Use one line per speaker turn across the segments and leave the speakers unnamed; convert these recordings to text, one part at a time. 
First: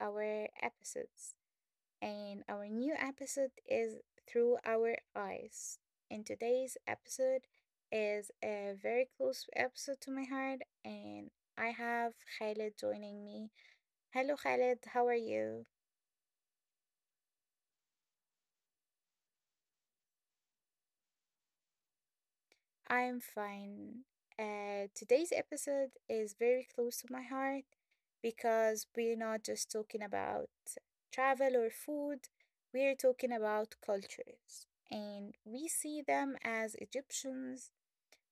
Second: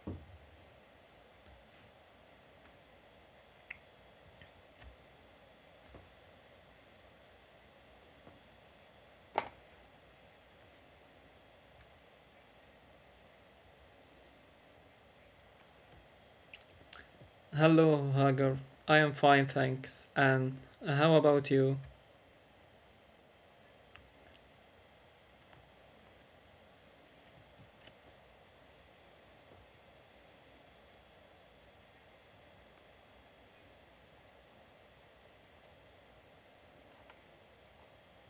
our episodes. And our new episode is Through Our Eyes. And today's episode is a very close episode to my heart, and I have Khaled joining me. Hello, Khaled, how are you?
Hello, Hagar. I am fine, thanks. And how about you?
I'm fine. Today's episode is very close to my heart because we're not just talking about travel or food, we're talking about cultures. And we see them as Egyptians.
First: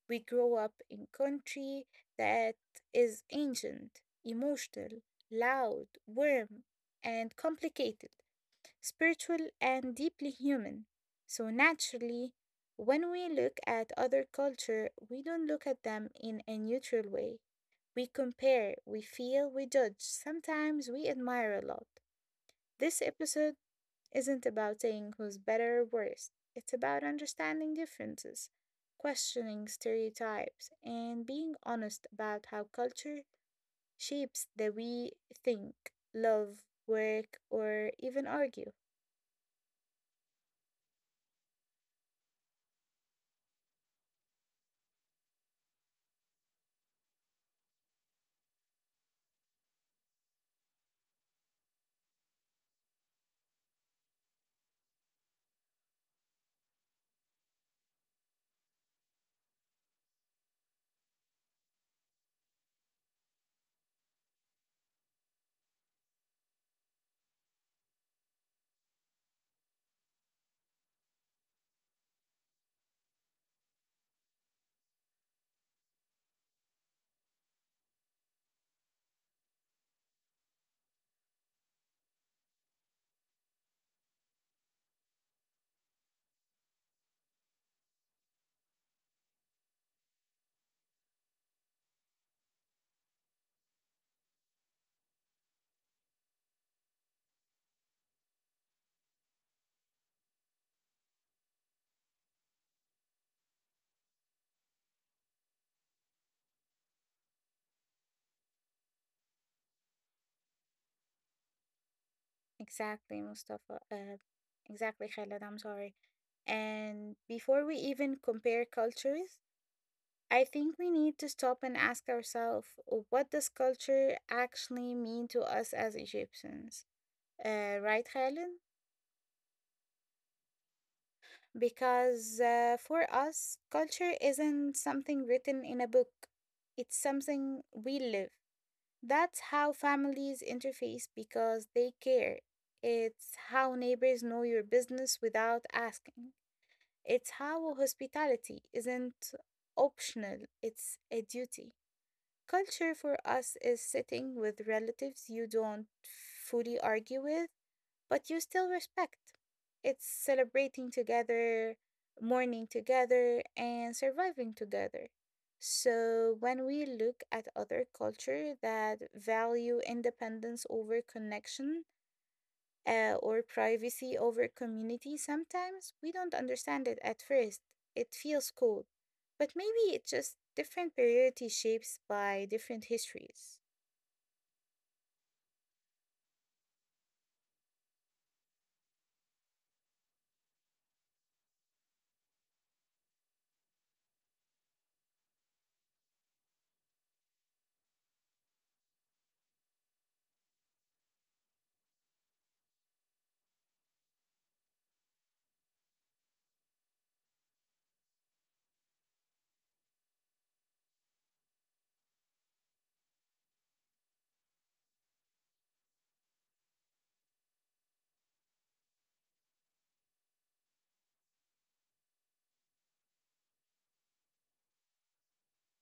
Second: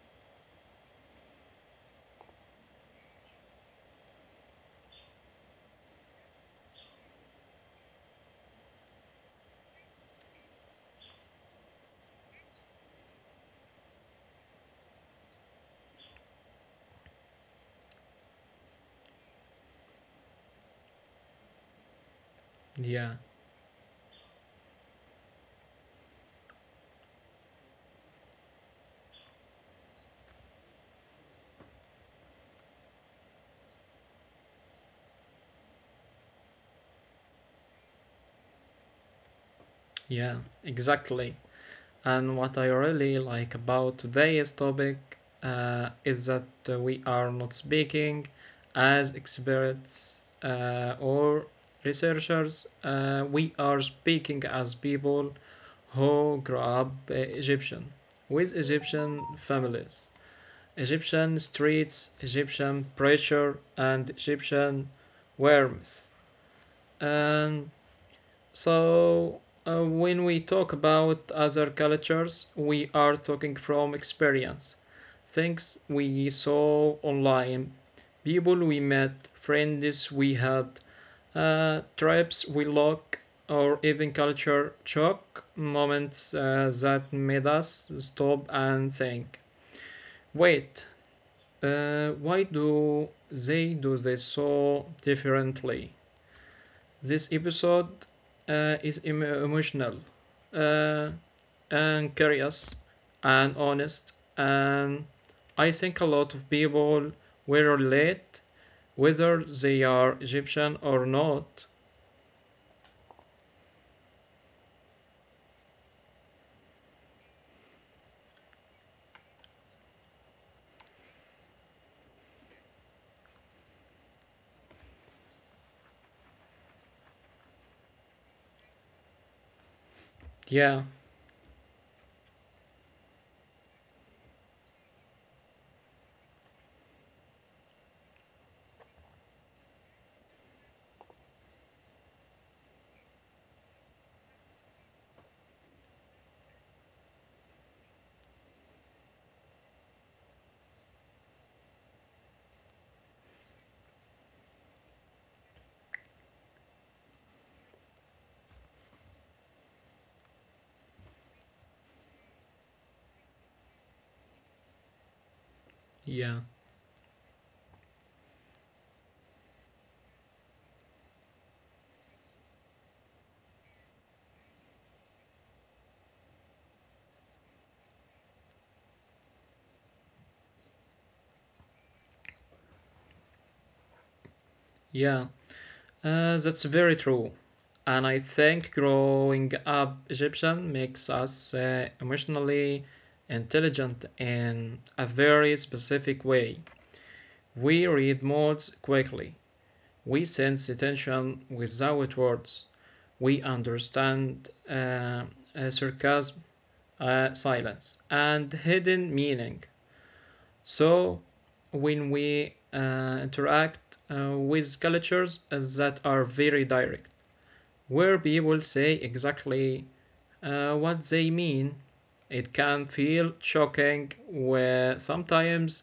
We grow up in country that is ancient, emotional, loud, warm, and complicated spiritual, and deeply human. So, naturally, when we look at other culture, we don't look at them in a neutral way. We compare, we feel, we judge. Sometimes we admire a lot. This
Yeah,
episode isn't about saying who's better or worse. It's about understanding differences, questioning stereotypes, and being honest about how culture shapes the way we think, love, work, or even argue.
yeah, exactly. And what I really like about today's topic is that we are not speaking as experts or researchers, we are speaking as people who grew up Egyptian with Egyptian families. Egyptian streets, Egyptian pressure, and Egyptian warmth. And so, when we talk about other cultures, we are talking from experience, things we saw online, people we met, friends we had, trips we look, or even culture shock moments that made us stop and think. Wait, why do they do this so differently? This episode is emotional uh, and curious and honest, and I think a lot of people will relate whether they are Egyptian or not.
Exactly, Mustafa. Exactly, Khaled. I'm sorry. And before we even compare cultures, I think we need to stop and ask ourselves what does culture actually mean to us as Egyptians? Right, Khaled?
Yeah,
Because for us, culture isn't something written in a book, it's something we live. That's how families interface because they care. It's how neighbors know your business without asking. It's how hospitality isn't optional, it's a duty. Culture for us is sitting with relatives you don't fully argue with, but you still respect. It's celebrating together, mourning together, and surviving together. So,
yeah,
when we look at other culture that value independence over connection, or privacy over community, sometimes we don't understand it at first. It feels cold, but maybe it's just different priority shapes by different histories.
yeah. That's very true. And I think growing up Egyptian makes us emotionally intelligent in a very specific way. We read moods quickly, we sense attention without words, we understand sarcasm, silence, and hidden meaning. So, when we interact with cultures that are very direct, where people say exactly what they mean. It can feel shocking, where sometimes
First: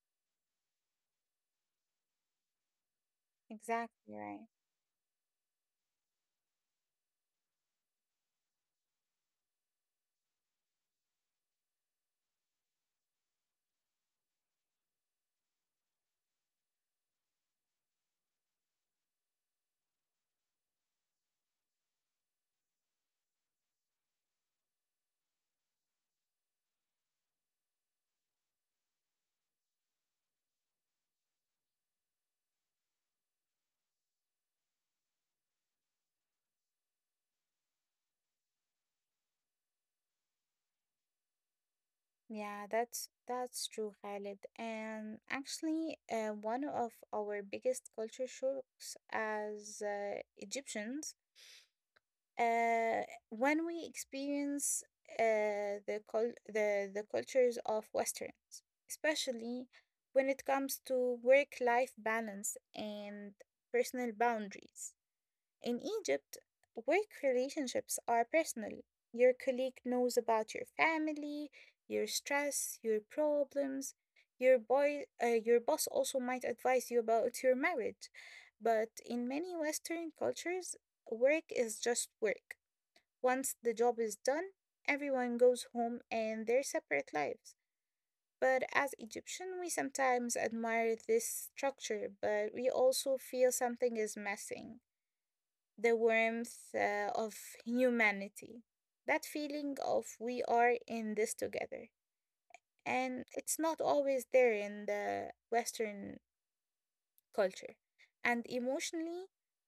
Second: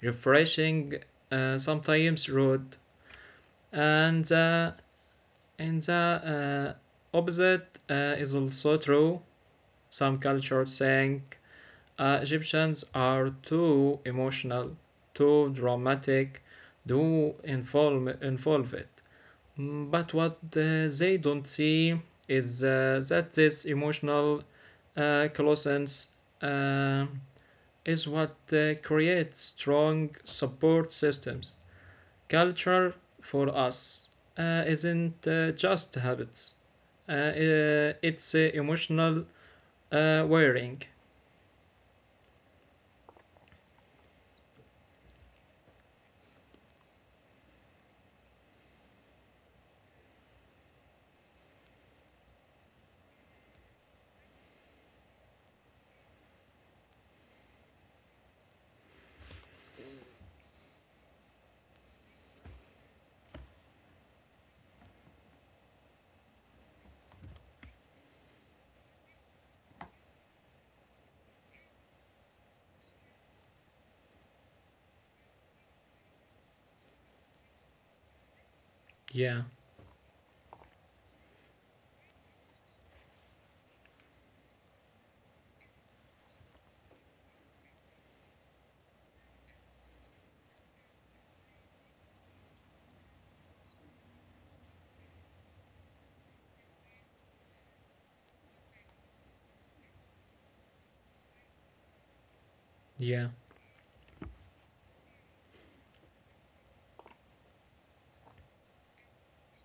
refreshing, sometimes rude,
Exactly
and
right.
uh, and the opposite is also true. Some cultures think Egyptians are too emotional, too dramatic, too involve involved. Mm, but what they don't see is that this emotional closeness uh, is what creates strong support systems. Culture for us isn't just habits, it's emotional wiring.
Yeah, that's true, Khalid. And actually, one of our biggest culture shocks as Egyptians uh, when we experience the cultures of Westerns, especially when it comes to work-life balance and personal boundaries. In Egypt, work relationships are personal. Your colleague knows about your family, your stress, your problems. Your boss also might advise you about your marriage, but in
Yeah,
many Western cultures, work is just work. Once the job is done, everyone goes home and their separate lives. But as Egyptian, we sometimes admire this structure, but we also feel something is missing the warmth of humanity. That feeling of we are in this together. And
yeah,
it's not always there in the Western culture. And emotionally,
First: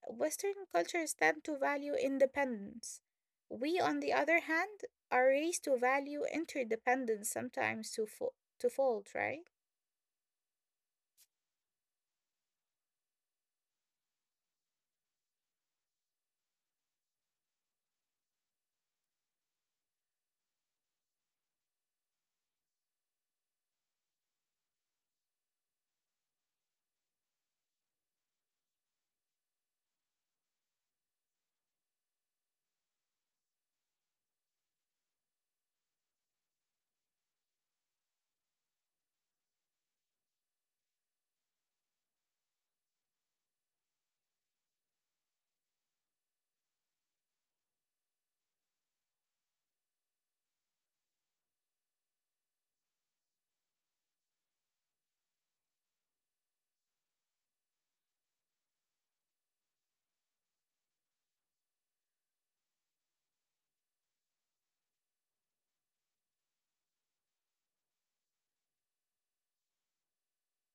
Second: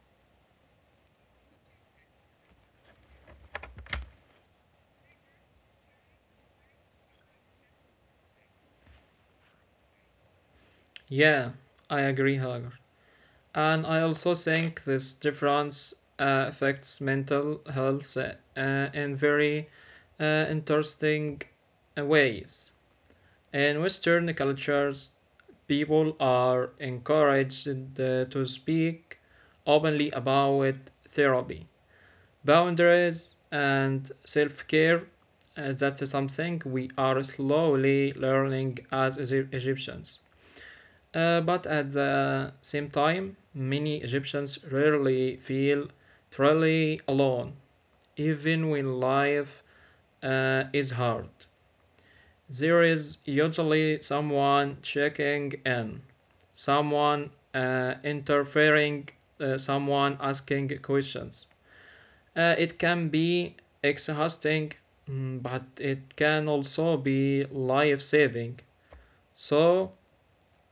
Western cultures tend to value independence. We, on the other hand, are raised to value interdependence, sometimes to fold, right?
yeah, I agree, Hagar. And I also think this difference affects mental health in very interesting ways. In Western cultures, people are encouraged to speak openly about therapy, boundaries, and self care. That's something we are slowly learning as Egyptians. But at the same time, many Egyptians rarely feel truly alone, even when life is hard. There is usually someone checking in, someone interfering, someone asking questions. It can be exhausting, mm, but it can also be life saving. So,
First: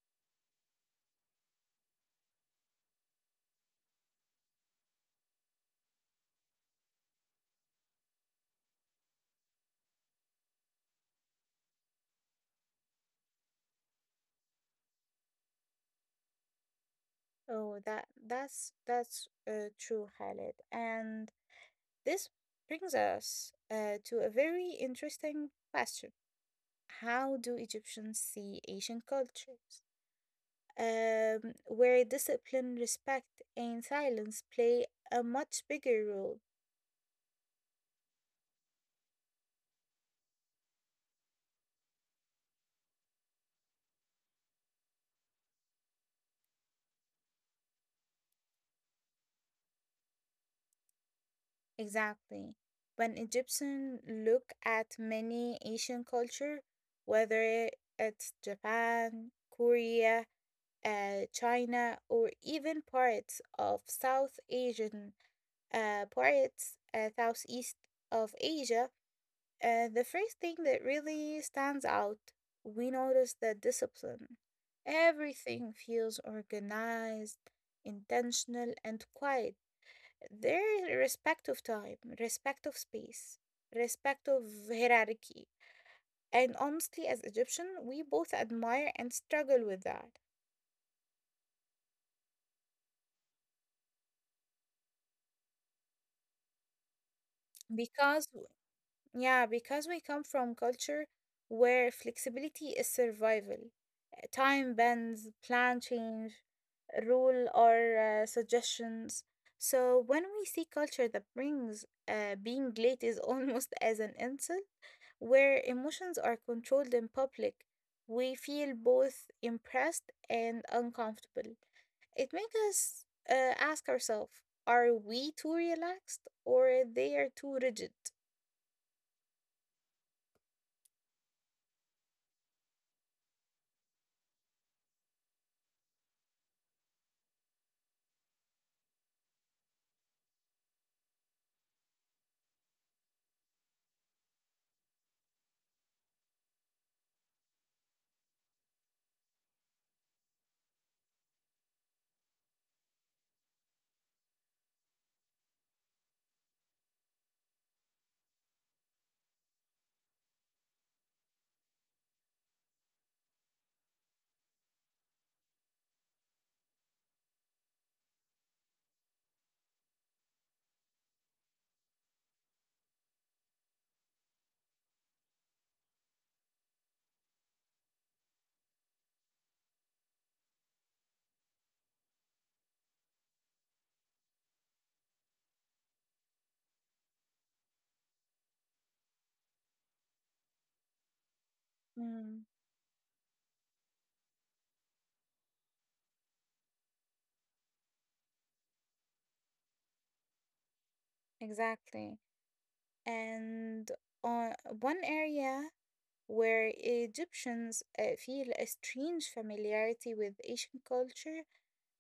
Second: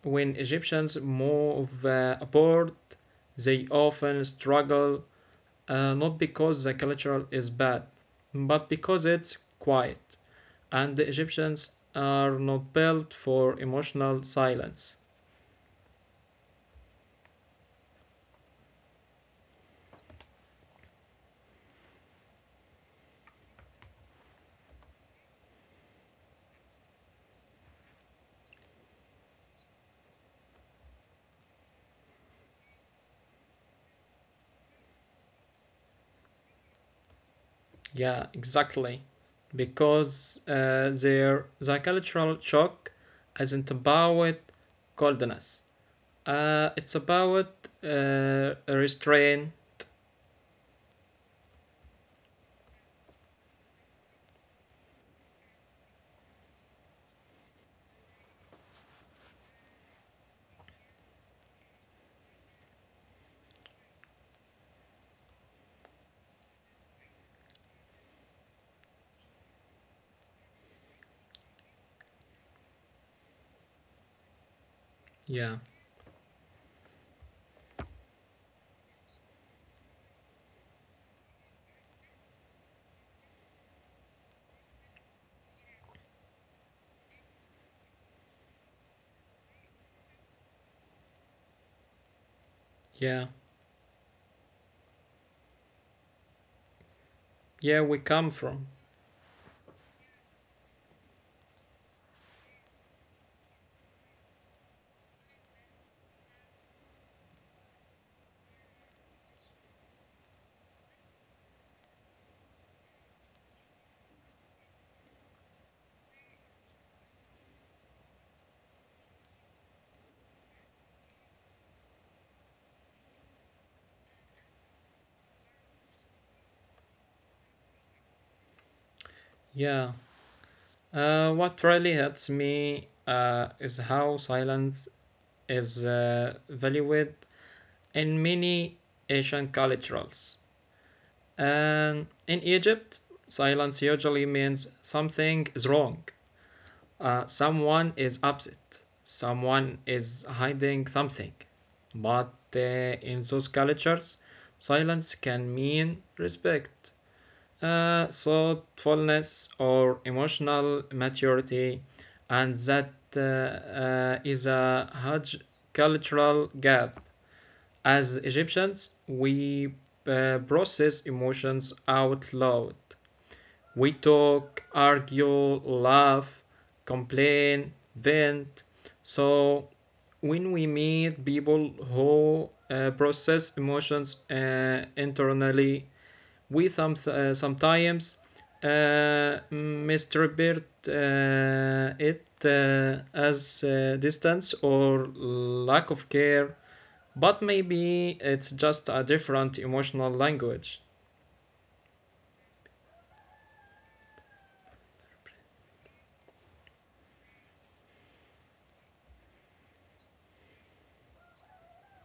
when Egyptians move abroad, they often struggle not because the culture is bad, but because it's quiet, and the Egyptians are not built for emotional silence.
Oh, that's true, Khalid. And this brings us to a very interesting question: How do Egyptians see Asian cultures? Where discipline, respect, and silence play a much bigger role.
Yeah, exactly. Because the cultural shock isn't about coldness. It's about restraint.
Exactly. When Egyptians look at many Asian culture, whether it's Japan, Korea, China, or even parts of South Asian Southeast of Asia, the first thing that really stands out, we notice the discipline.
Yeah,
Everything feels organized, intentional, and quiet there is respect of time, respect of space, respect of hierarchy. And honestly, as Egyptian, we both admire and struggle with that
yeah, yeah. We
because,
come from.
yeah, because we come from culture where flexibility is survival. Time bends, plan change, rule or suggestions. So when we see culture that brings being late is almost as an insult, where emotions are controlled in public, we feel both impressed and uncomfortable. It makes us ask ourselves are we too relaxed or they are too rigid?
Yeah, what really hits me is how silence is valued in many Asian cultures. And in Egypt, silence usually means something is wrong, someone is upset, someone is hiding something. But in those cultures, silence can mean respect, thoughtfulness or emotional maturity, and that is a huge cultural gap. As Egyptians, we process emotions out loud. We talk, argue, laugh, complain, vent. So, when we meet people who process emotions internally, we sometimes misinterpret uh, it
Mm,
uh, as distance or lack of care, but maybe it's just a different emotional language.
exactly. And on one area where Egyptians feel a strange familiarity with Asian culture,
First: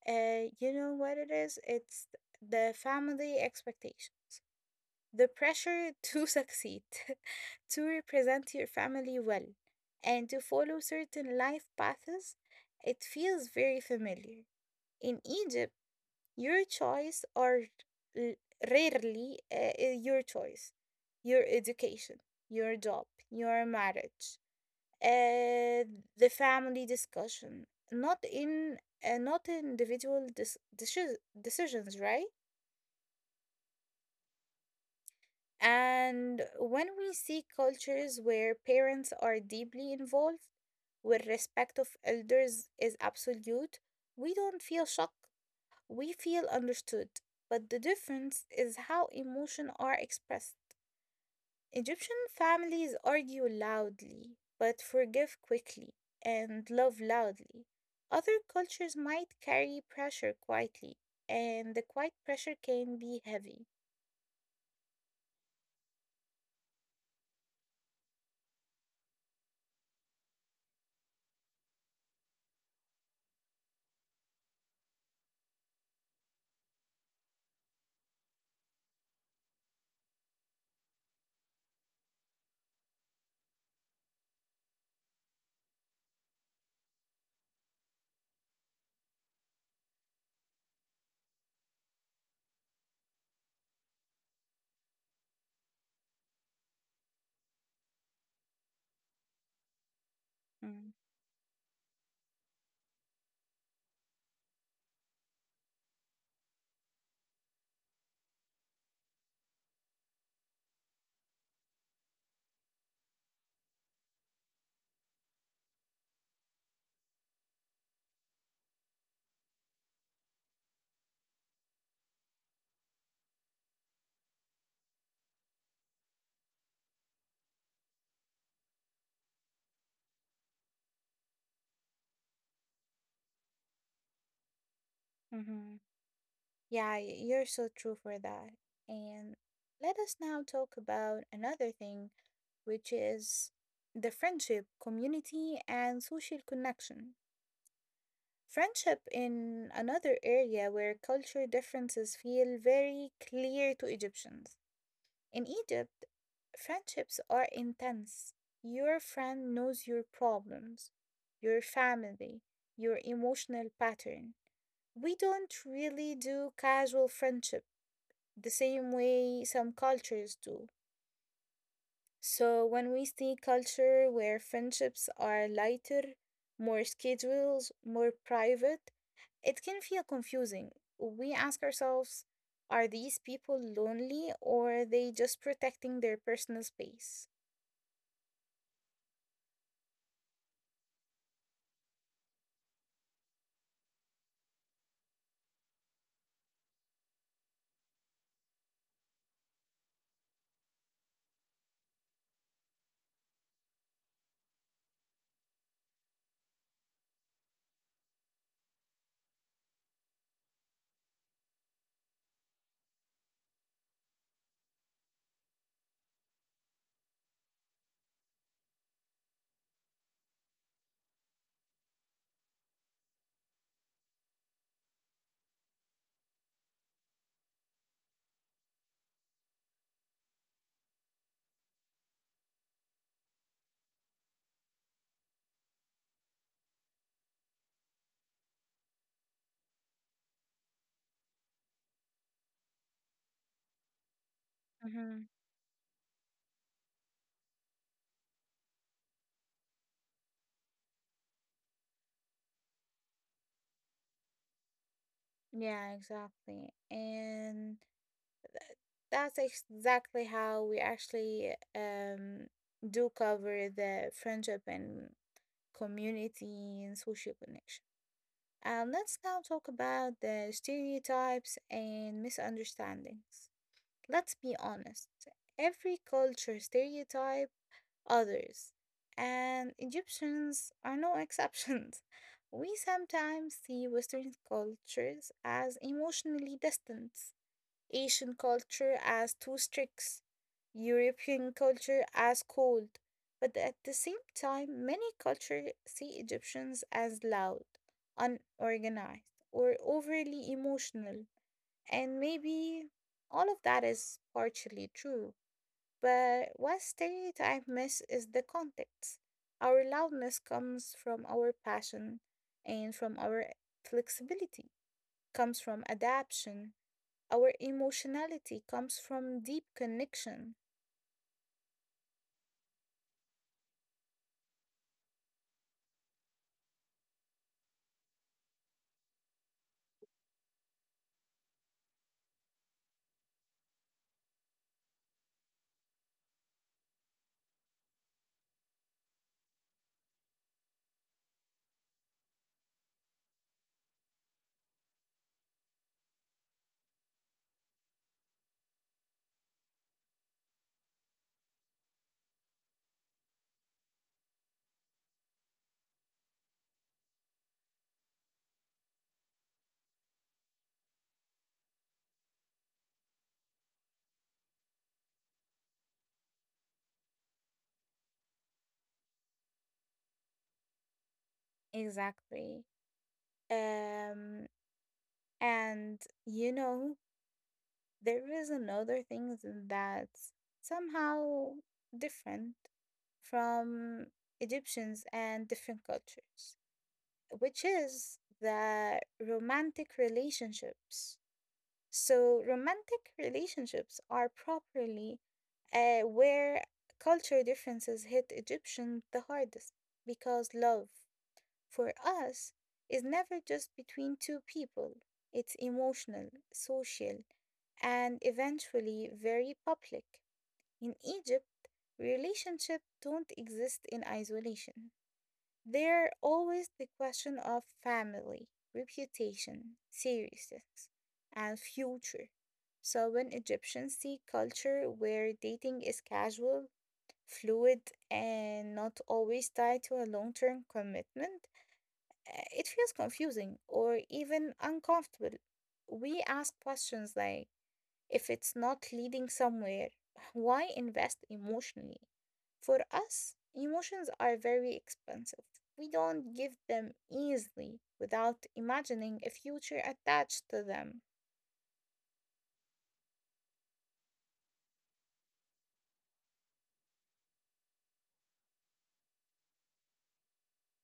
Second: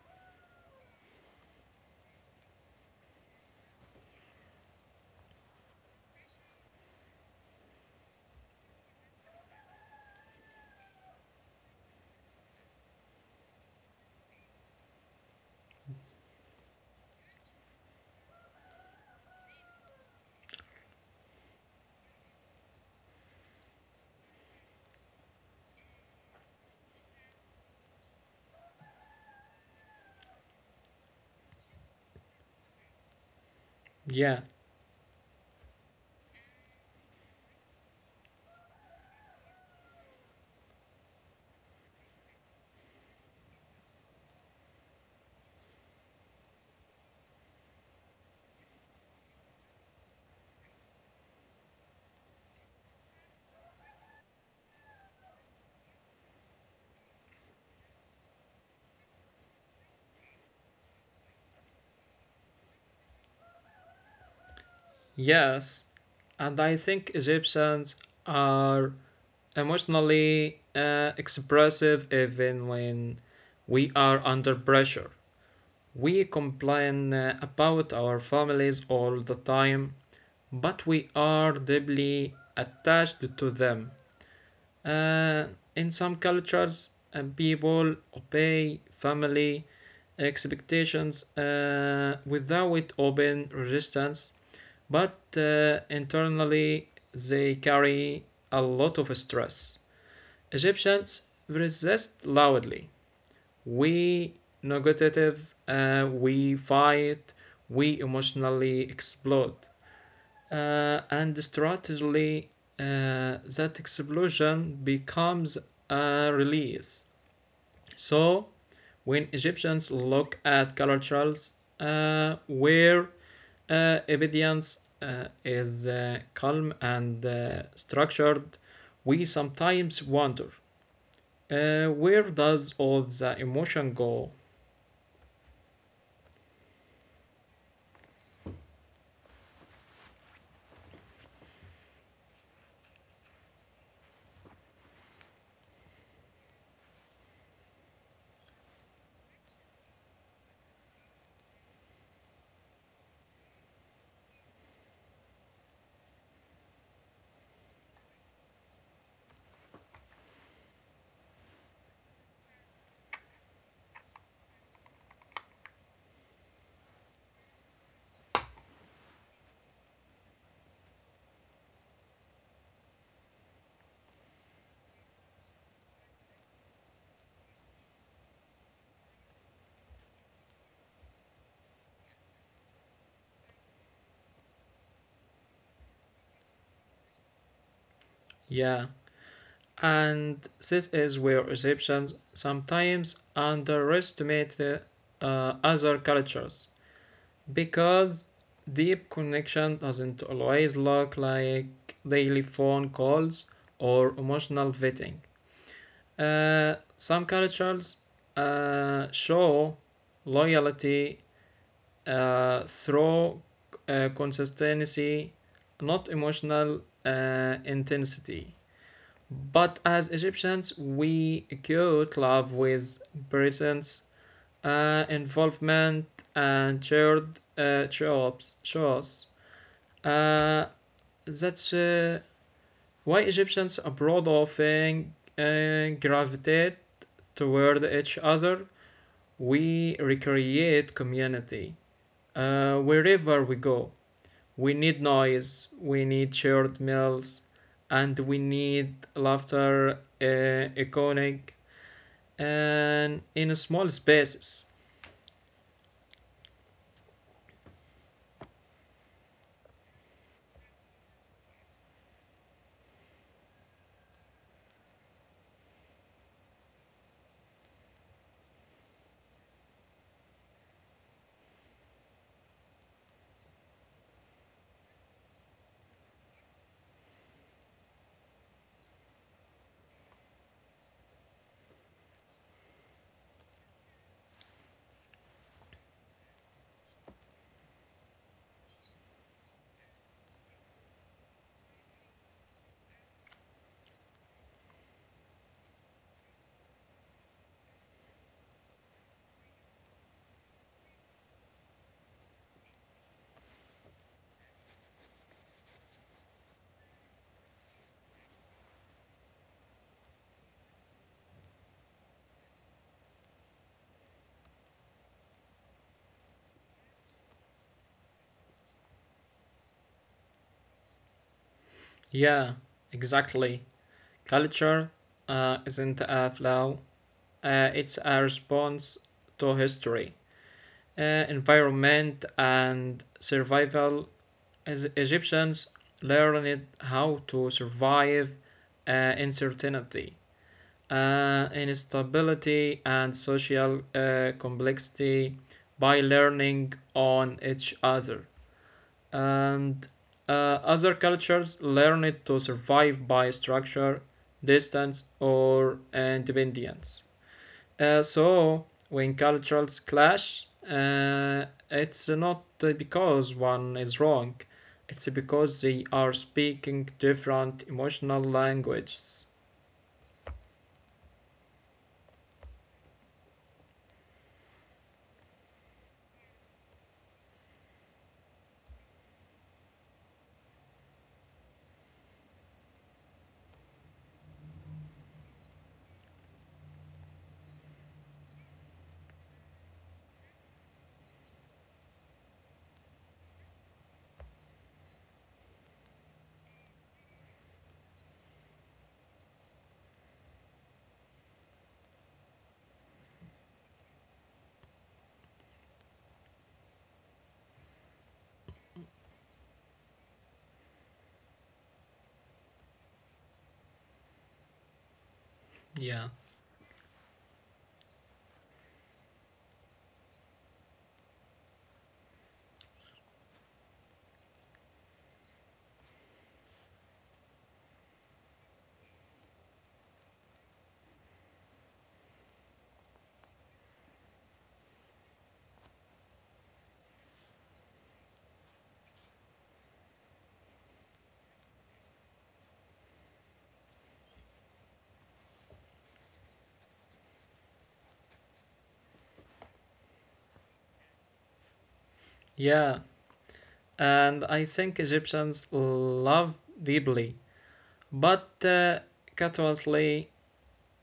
you know what it is? It's the family expectation. The pressure to succeed, to represent your family well, and to follow certain life paths, it feels very familiar. In Egypt, your choice are l- rarely your choice, your education, your job, your marriage, uh, the family discussion, not in not individual decisions, right?
Yeah,
And when we see cultures where parents are deeply involved, where respect of elders is absolute, we don't feel shock, we feel understood. But the difference is how emotions are expressed. Egyptian families argue loudly, but forgive quickly and love loudly. Other cultures might carry pressure quietly, and the quiet pressure can be heavy.
yes, and I think Egyptians are emotionally expressive even when we are under pressure. We complain about our families all the time, but we are deeply attached to them. Uh, in some cultures, people obey family expectations without open resistance, but internally they carry a lot of stress.
Mm,
Egyptians resist loudly. We negative, we fight, we emotionally explode and strategically that explosion becomes a release. So when Egyptians look at cultures where evidence is calm and structured, we sometimes wonder where does all the emotion go?
mhm. Yeah, you're so true for that. And let us now talk about another thing, which is the friendship, community, and social connection. Friendship in another area where culture differences feel very clear to Egyptians. In Egypt, friendships are intense. Your friend knows your problems, your family, your emotional pattern. We don't really do casual friendships the same way some cultures do. So when we see culture where friendships are lighter, more schedules, more private, it can feel confusing. We ask ourselves, are these people lonely or are they just protecting their personal space?
Yeah, and this is where Egyptians sometimes underestimate other cultures. Because deep connection doesn't always look like daily phone calls or emotional vetting. Some cultures show loyalty through consistency, not emotional intensity. But as Egyptians, we equate love with presence, involvement, and shared jobs, shows. Uh, that's why Egyptians abroad often gravitate toward each other. We recreate community wherever we go. We need
Mm-hmm.
noise, we need shared meals, and we need laughter, iconic, and in small spaces.
Yeah, exactly. And that's exactly how we actually do cover the friendship and community and social connection. And let's now talk about the stereotypes and misunderstandings. Let's be honest, every culture stereotype others, and Egyptians are no exceptions. We sometimes see Western cultures as emotionally distant, Asian culture as too strict, European culture as cold. But at the same time, many cultures see Egyptians as loud, unorganized, or overly emotional. And maybe all of that is partially true. But what stereotype miss is the context. Our loudness comes from our passion and from our flexibility, comes from adaptation our emotionality comes from deep connection.
Yeah, exactly. Culture isn't a flow, it's a response to history, uh, environment, and survival. As Egyptians learned how to survive uh, uncertainty, instability, and social complexity by learning on each other. And other cultures learned to survive by structure, distance, or independence. So when cultures clash, it's not because one is wrong. It's because they are speaking different emotional languages.
Exactly. Um, and you know, there is another thing that's somehow different from Egyptians and different cultures, which is the romantic relationships. So, romantic relationships are properly where culture differences hit Egyptians the hardest because love for us is never just between two people, it's emotional, social, and eventually very public. In Egypt, relationships don't exist in isolation.
Yeah.
There always the question of family, reputation, seriousness, and future. So when Egyptians see culture where dating is casual, fluid, and not always tied to a long-term commitment, it feels confusing or even uncomfortable. We ask questions like if it's not leading somewhere, why invest emotionally? For us, emotions are very expensive. We don't give them easily without imagining a future attached to them.
Yeah. And I think Egyptians love deeply, but curiously,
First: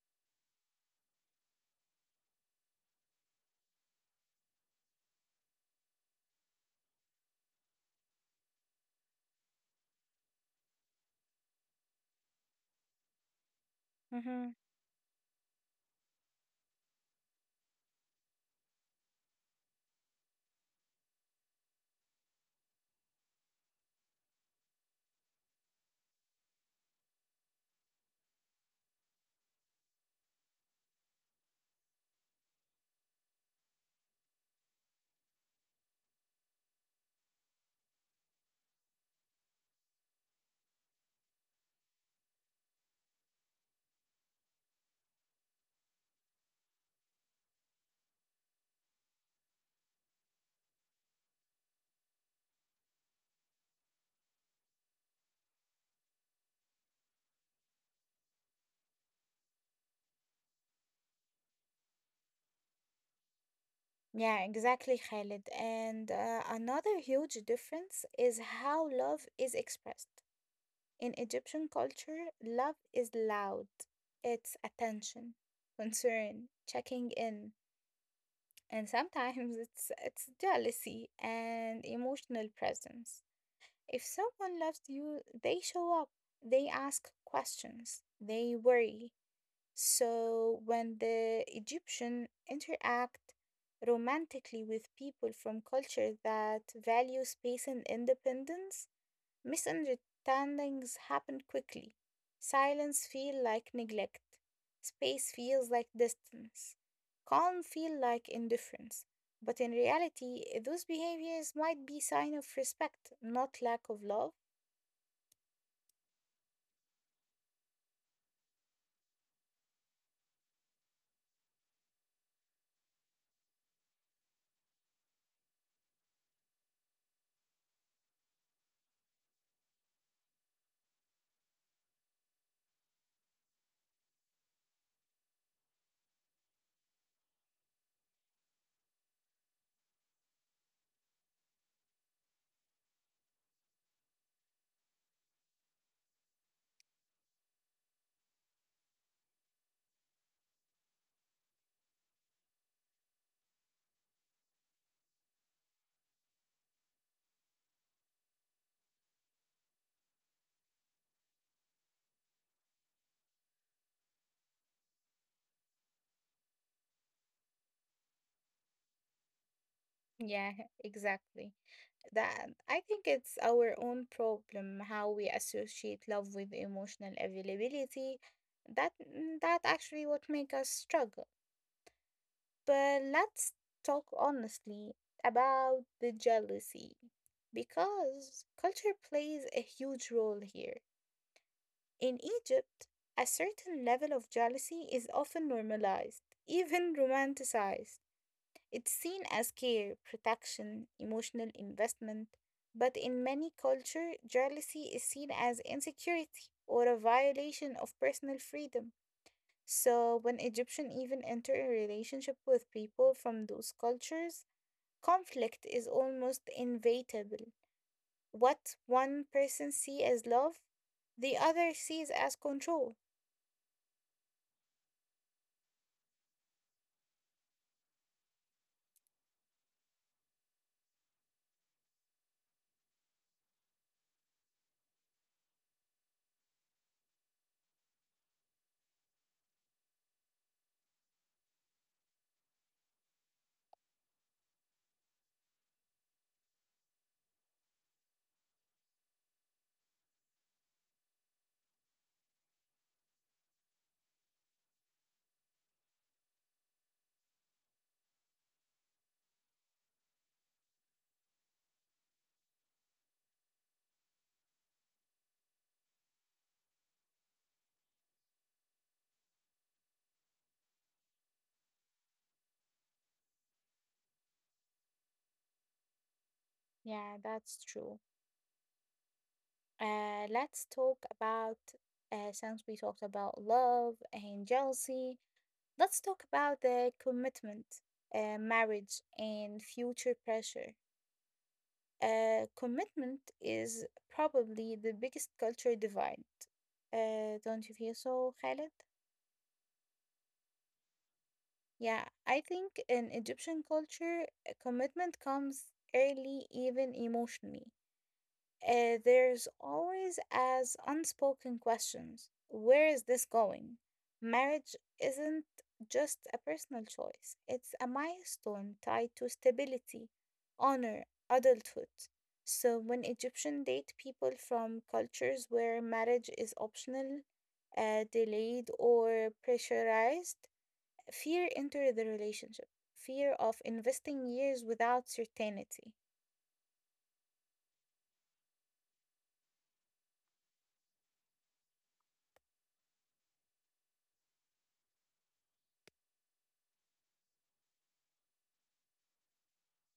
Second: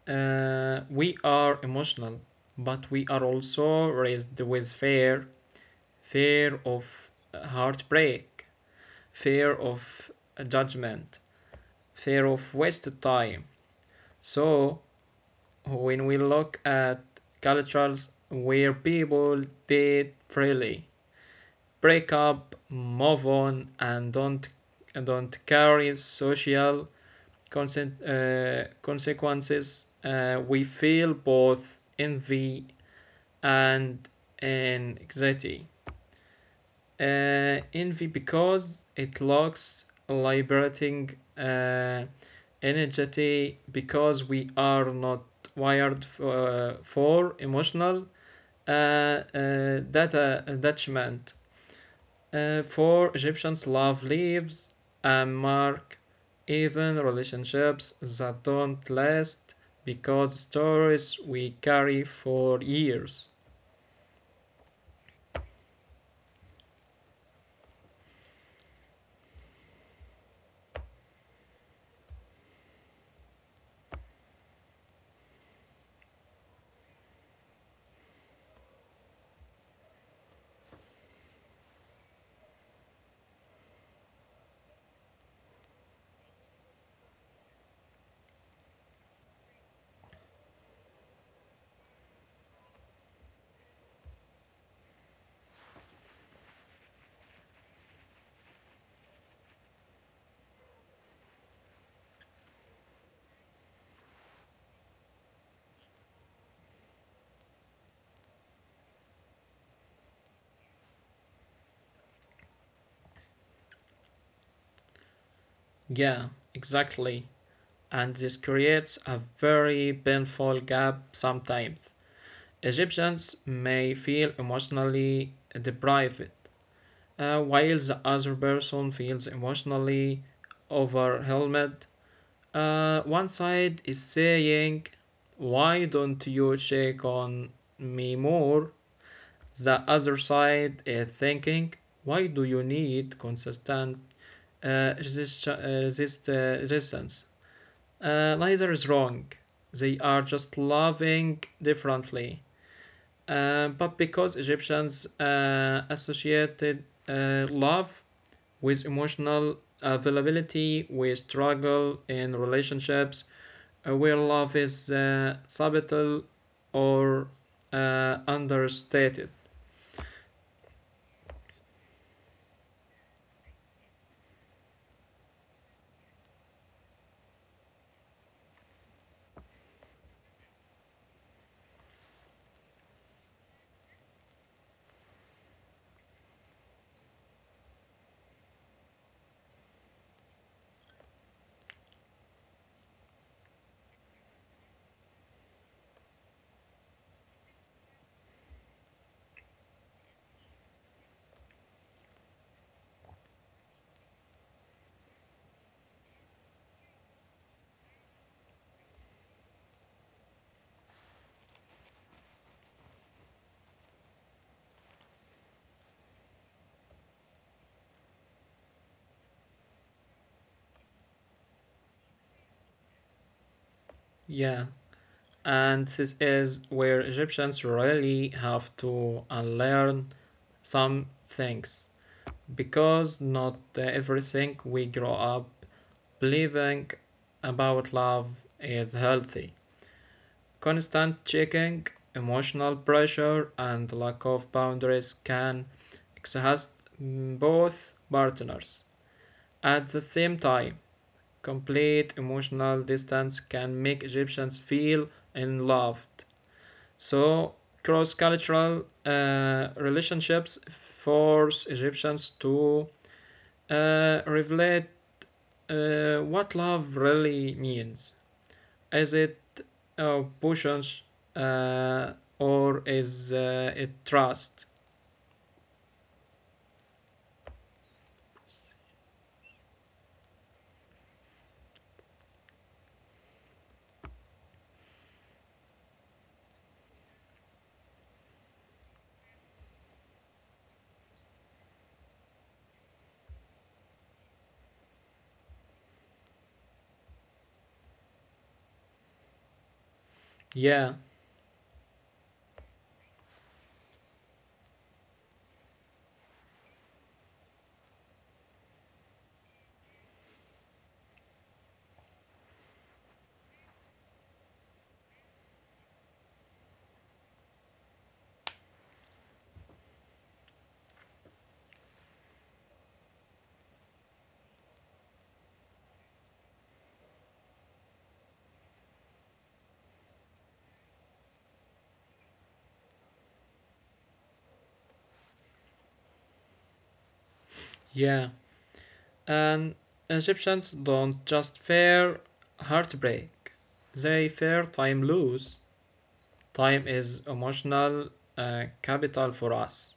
we are emotional, but we are also raised with fear, fear of heartbreak, fear of judgment, fear of wasted time.
Mhm.
So when we look at cultures where people date freely, break up, move on, and don't carry social consequences, we feel both envy and anxiety. Envy because it lacks liberating uh, energy because we are not wired for emotional data attachment. For Egyptians, love leaves a mark, even relationships that don't last because stories we carry for years.
Yeah, exactly, Khalid. And another huge difference is how love is expressed. In Egyptian culture, love is loud, it's attention, concern, checking in. And sometimes it's jealousy and emotional presence. If someone loves you, they show up, they ask questions, they worry. So when the Egyptian interact romantically with people from cultures that value space and independence, misunderstandings happen quickly. Silence feels like neglect. Space feels like distance. Calm feels like indifference. But in reality, those behaviors might be sign of respect, not lack of love.
Yeah, exactly. And this creates a very painful gap sometimes. Egyptians may feel emotionally deprived, while the other person feels emotionally overwhelmed. One side is saying, why don't you check on me more? The other side is thinking, why do you need consistent uh, resist- uh, resistance? Neither is wrong. They are just loving differently. But because Egyptians associated love with emotional availability, we struggle in relationships where love is subtle or understated.
Yeah, exactly. That I think it's our own problem how we associate love with emotional availability. That actually what make us struggle. But let's talk honestly about the jealousy because culture plays a huge role here. In Egypt, a certain level of jealousy is often normalized, even romanticized. It's seen as care, protection, emotional investment, but in many cultures, jealousy is seen as insecurity or a violation of personal freedom. So when Egyptians even enter a relationship with people from those cultures, conflict is almost inevitable. What one person sees as love, the other sees as control.
Yeah, and this is where Egyptians really have to unlearn some things, because not everything we grow up believing about love is healthy. Constant checking, emotional pressure, and lack of boundaries can exhaust both partners. At the same time, complete emotional distance can make Egyptians feel unloved. So, cross cultural relationships force Egyptians to revelate what love really means. Is it push or is it trust?
Yeah, that's true. Let's talk about, since we talked about love and jealousy, let's talk about the commitment, marriage, and future pressure. Commitment is probably the biggest culture divide. Don't you feel so, Khaled?
Yeah,
Yeah, I think in Egyptian culture, a commitment comes early, even emotionally. There's always as unspoken questions. Where is this going? Marriage isn't just a personal choice, it's a milestone tied to stability, honor, adulthood. So when Egyptian date people from cultures where marriage is optional, delayed or pressurized, fear entered the relationship. Fear of investing years without certainty.
yeah. And Egyptians don't just fear heartbreak, they fear time lose. Time is emotional capital for us.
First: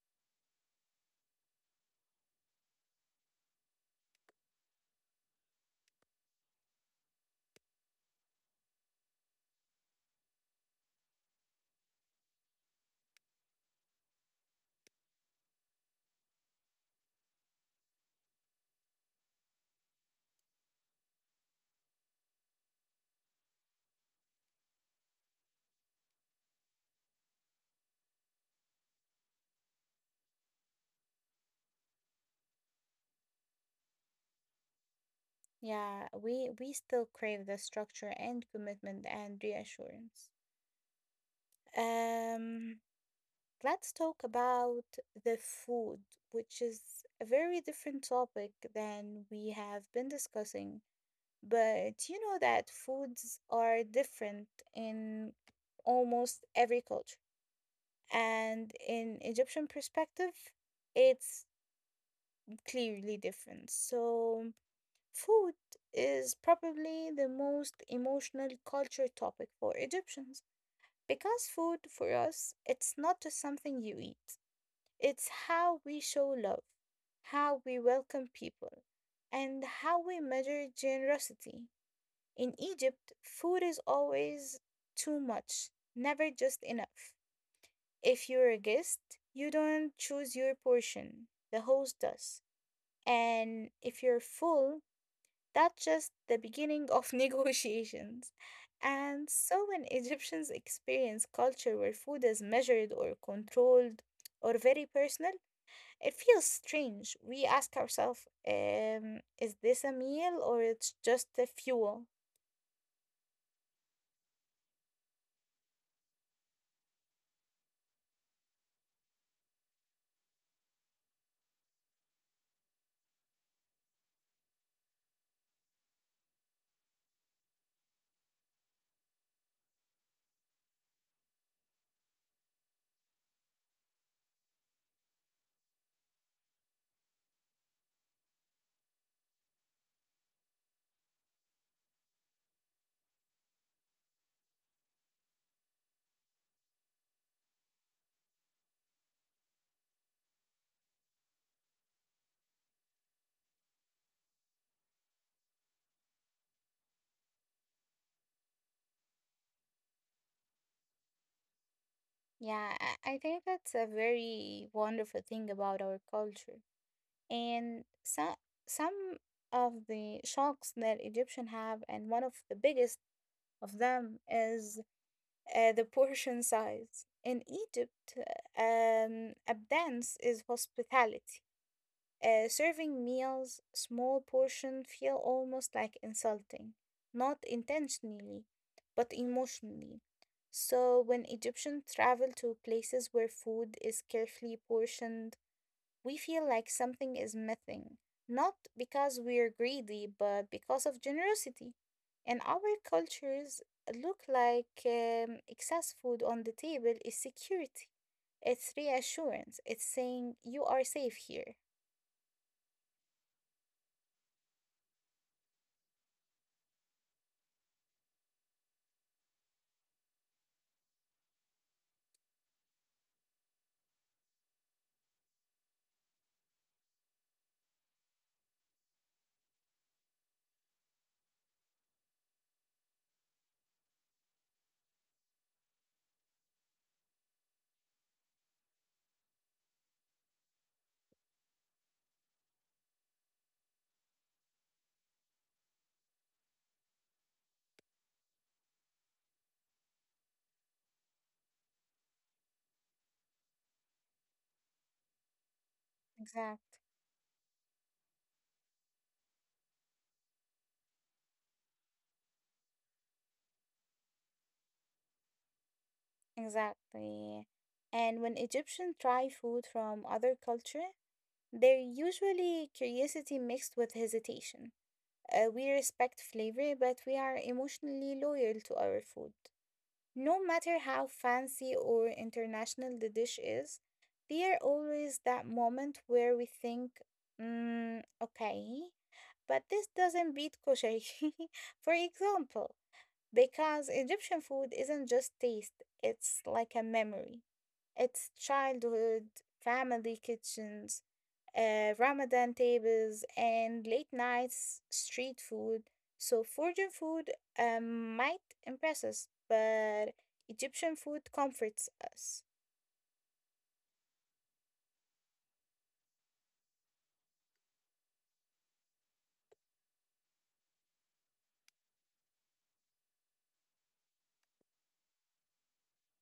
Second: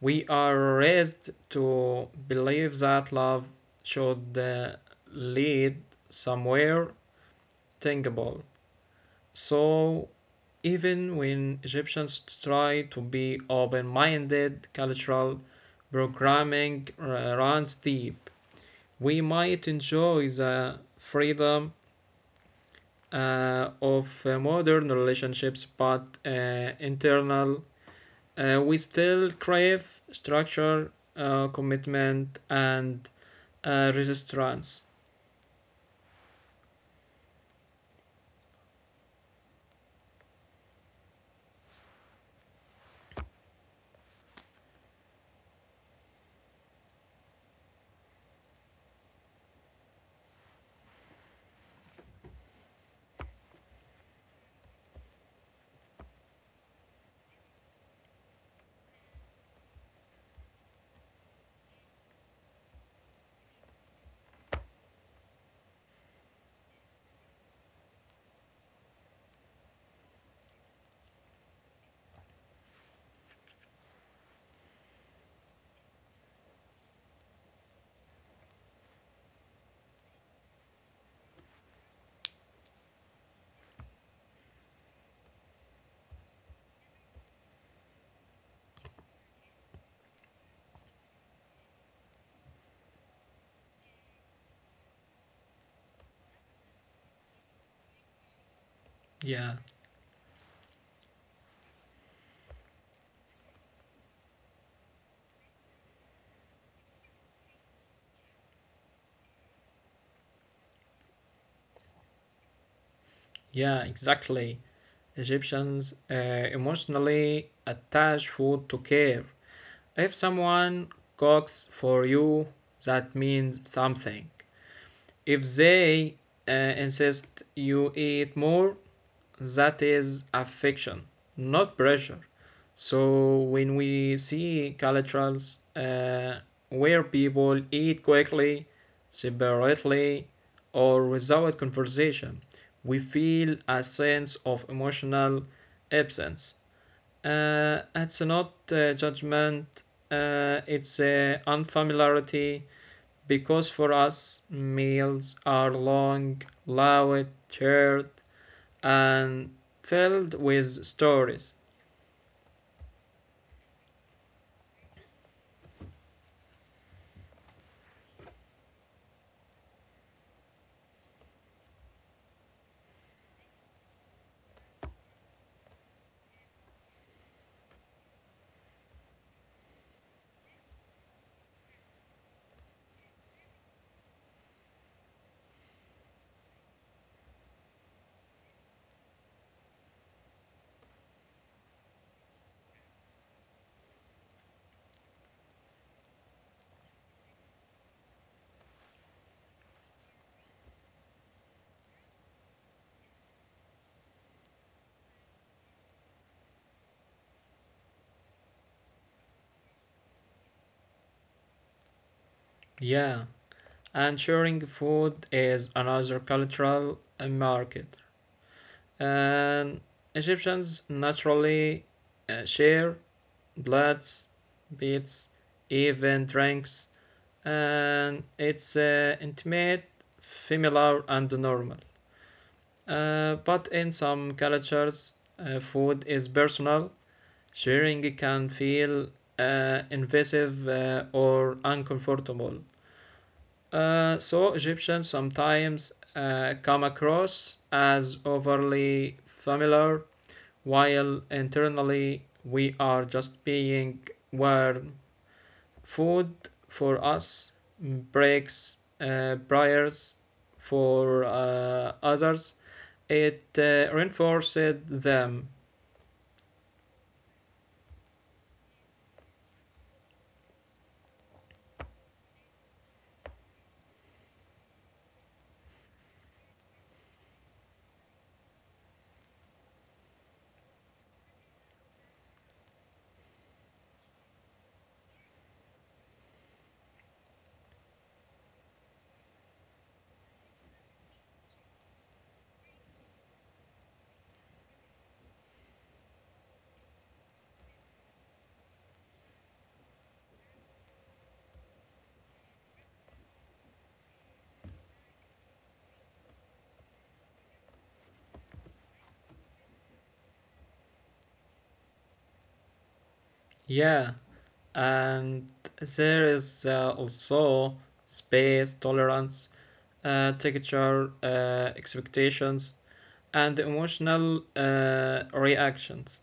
We are raised to believe that love should lead somewhere tangible. So even when Egyptians try to be open minded, cultural programming runs deep. We might enjoy the freedom of modern relationships, but internal, we still crave structure, commitment, and resistance.
Yeah, we still crave the structure and commitment and reassurance. Um, let's talk about the food, which is a very different topic than we have been discussing. But you know that foods are different in almost every culture. And in Egyptian perspective, it's clearly different. So, food is probably the most emotional culture topic for Egyptians because food for us it's not just something you eat. It's how we show love, how we welcome people, and how we measure generosity. In Egypt, food is always too much, never just enough. If you're a guest, you don't choose your portion. The host does. And if you're full, that's just the beginning of negotiations. And
Yeah,
so when Egyptians experience culture where food is measured or controlled or very personal, it feels strange. We ask ourselves, is this a meal or it's just a fuel?
yeah, exactly. Egyptians emotionally attach food to care. If someone cooks for you, that means something. If they insist you eat more, that is affection, not pressure. So when we see cultures where people eat quickly, separately, or without conversation, we feel a sense of emotional absence. It's not judgment, it's unfamiliarity because for us, meals are long, loud, shared, and filled with stories.
Yeah, I think that's a very wonderful thing about our culture. And so, some of the shocks that Egyptians have, and one of the biggest of them is the portion size. In Egypt, abundance is hospitality. Serving meals, small portion feel almost like insulting, not intentionally, but emotionally. So when Egyptians travel to places where food is carefully portioned, we feel like something is missing, not because we're greedy, but because of generosity. In our cultures, look like excess food on the table is security. It's reassurance. It's saying you are safe here.
Yeah, and sharing food is another cultural market. And Egyptians naturally share plates, bits, even drinks, and it's intimate, familiar, and normal. But in some cultures, food is personal. Sharing can feel invasive or uncomfortable. So Egyptians sometimes come across as overly familiar, while internally we are just being warm. Food
Exact,
for us, breaks briars for others. It reinforced them.
exactly. And when Egyptians try food from other culture, they're usually curiosity mixed with hesitation. We respect flavor, but we are emotionally loyal to our food. No matter how fancy or international the dish is, there always that moment where we think, mm, okay, but this doesn't beat kosher, for example, because Egyptian food isn't just taste, it's like a memory. It's childhood, family kitchens, Ramadan tables, and late nights street food. So, foreign food might impress us, but Egyptian food comforts us.
Yeah, and there is also space, tolerance, texture, expectations, and emotional reactions.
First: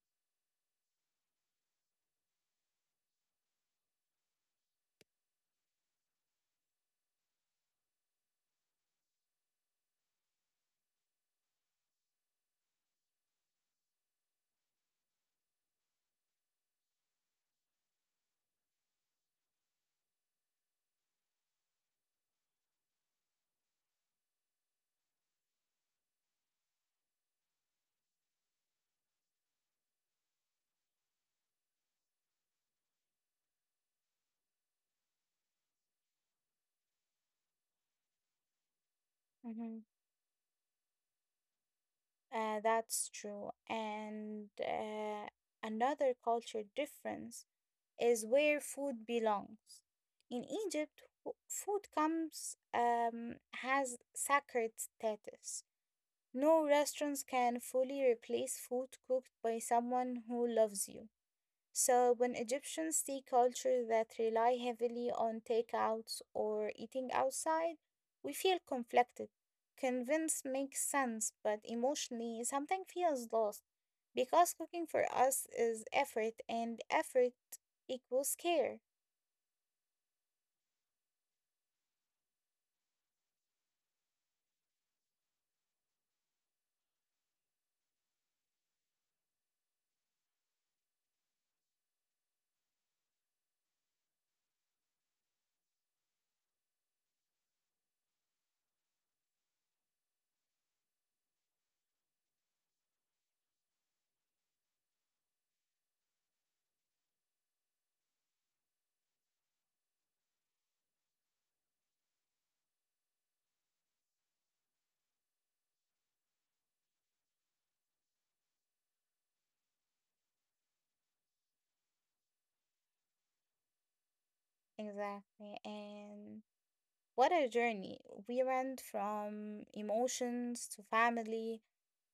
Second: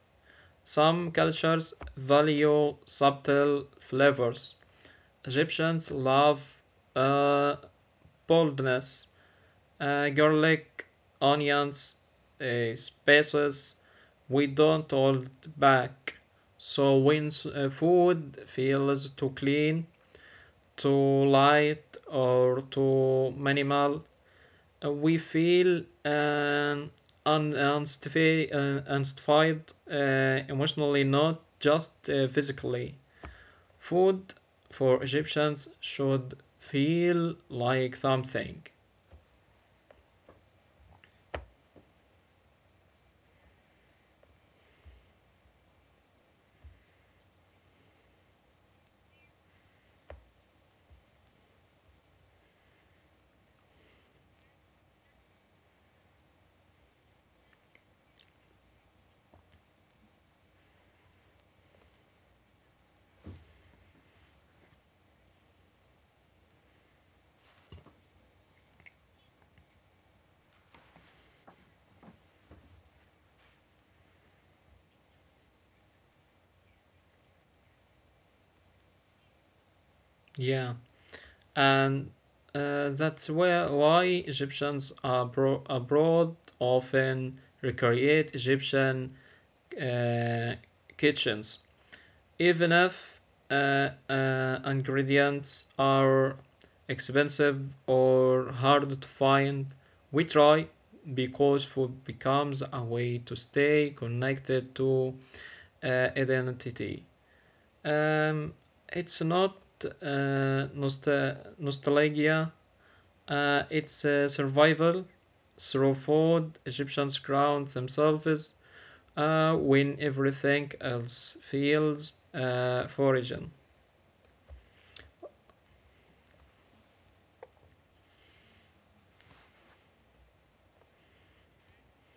Some cultures value subtle flavors. Egyptians love uh, boldness, garlic, onions, spices. We don't hold back. So when food feels too clean, too light, or too minimal, we feel an un- unstifi- unstified, emotionally, not just physically. Food for Egyptians should feel like something.
Hmm. That's true. And another culture difference is where food belongs. In Egypt, food comes has sacred status. No restaurants can fully replace food cooked by someone who loves you. So, when Egyptians see cultures that rely heavily on takeouts or eating outside, we feel conflicted. Convinced makes sense, but emotionally, something feels lost because cooking for us is effort, and effort equals care.
Yeah. and that's where why Egyptians abroad often recreate Egyptian uh, kitchens, even if ingredients are expensive or hard to find. We try because food becomes a way to stay connected to uh, identity. Um, it's not uh, nostalgia, it's survival through food. Egyptians crown themselves when everything else fails foraging.
Exactly. And what a journey! We went from emotions to family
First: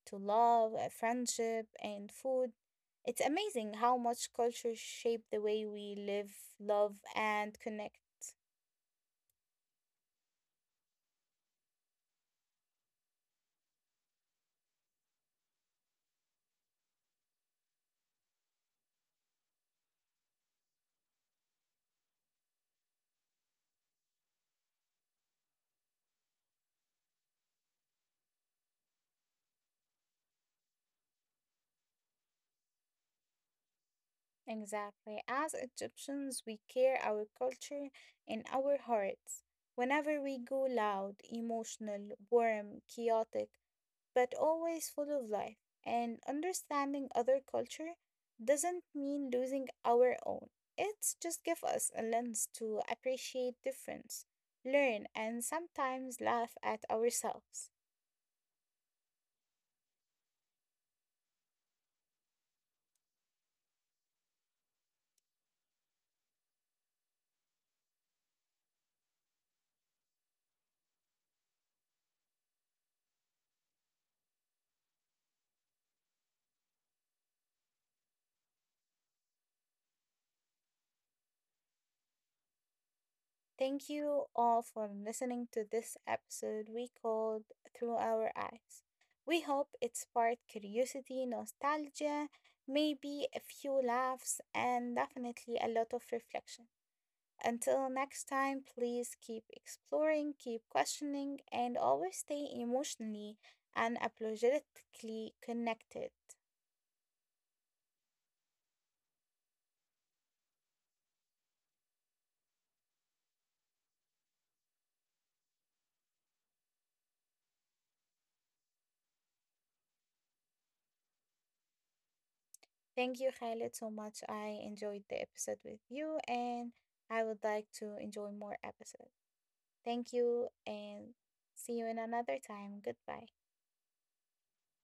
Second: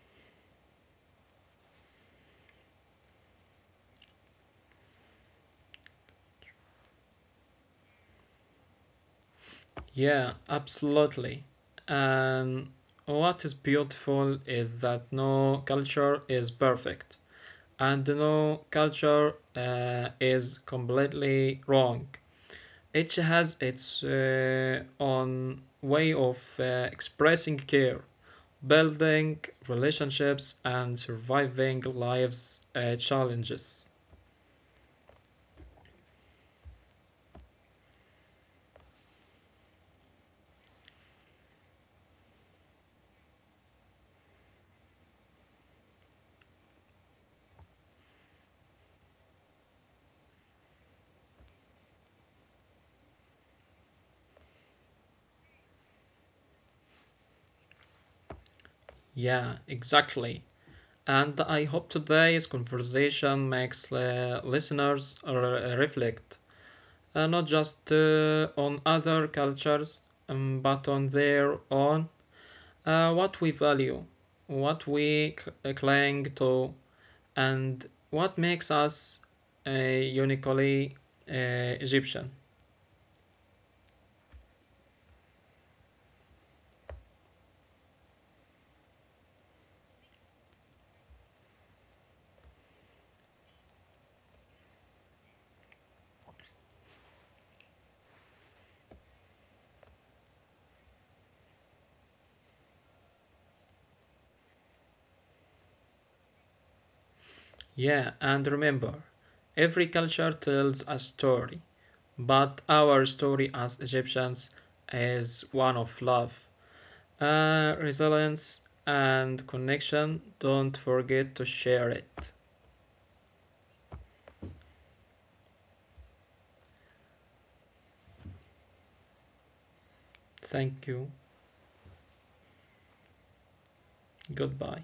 to love, friendship, and food. It's amazing how much culture shape the way we live, love, and connect.
Yeah, absolutely. And what is beautiful is that no culture is perfect, and no culture is completely wrong. Each has its own way of expressing care, building relationships, and surviving life's challenges.
Exactly. As Egyptians, we carry our culture in our hearts. Whenever we go loud, emotional, warm, chaotic, but always full of life. And understanding other culture doesn't mean losing our own. It's just give us a lens to appreciate difference, learn, and sometimes laugh at ourselves.
Yeah, exactly. And I hope today's conversation makes listeners reflect not just on other cultures, but on their own, what we value, what we cling to, and what makes us uniquely uh, Egyptian.
Thank you all for listening to this episode we called Through Our Eyes. We hope it sparked curiosity, nostalgia, maybe a few laughs, and definitely a lot of reflection. Until next time, please keep exploring, keep questioning, and always stay emotionally and apologetically connected.
Yeah, and remember, every culture tells a story, but our story as Egyptians is one of love, resilience, and connection. Don't forget to share it.
Thank you, Khaled, so much. I enjoyed the episode with you, and I would like to enjoy more episodes. Thank you,
Thank you.
and see you in another time. Goodbye.
Goodbye.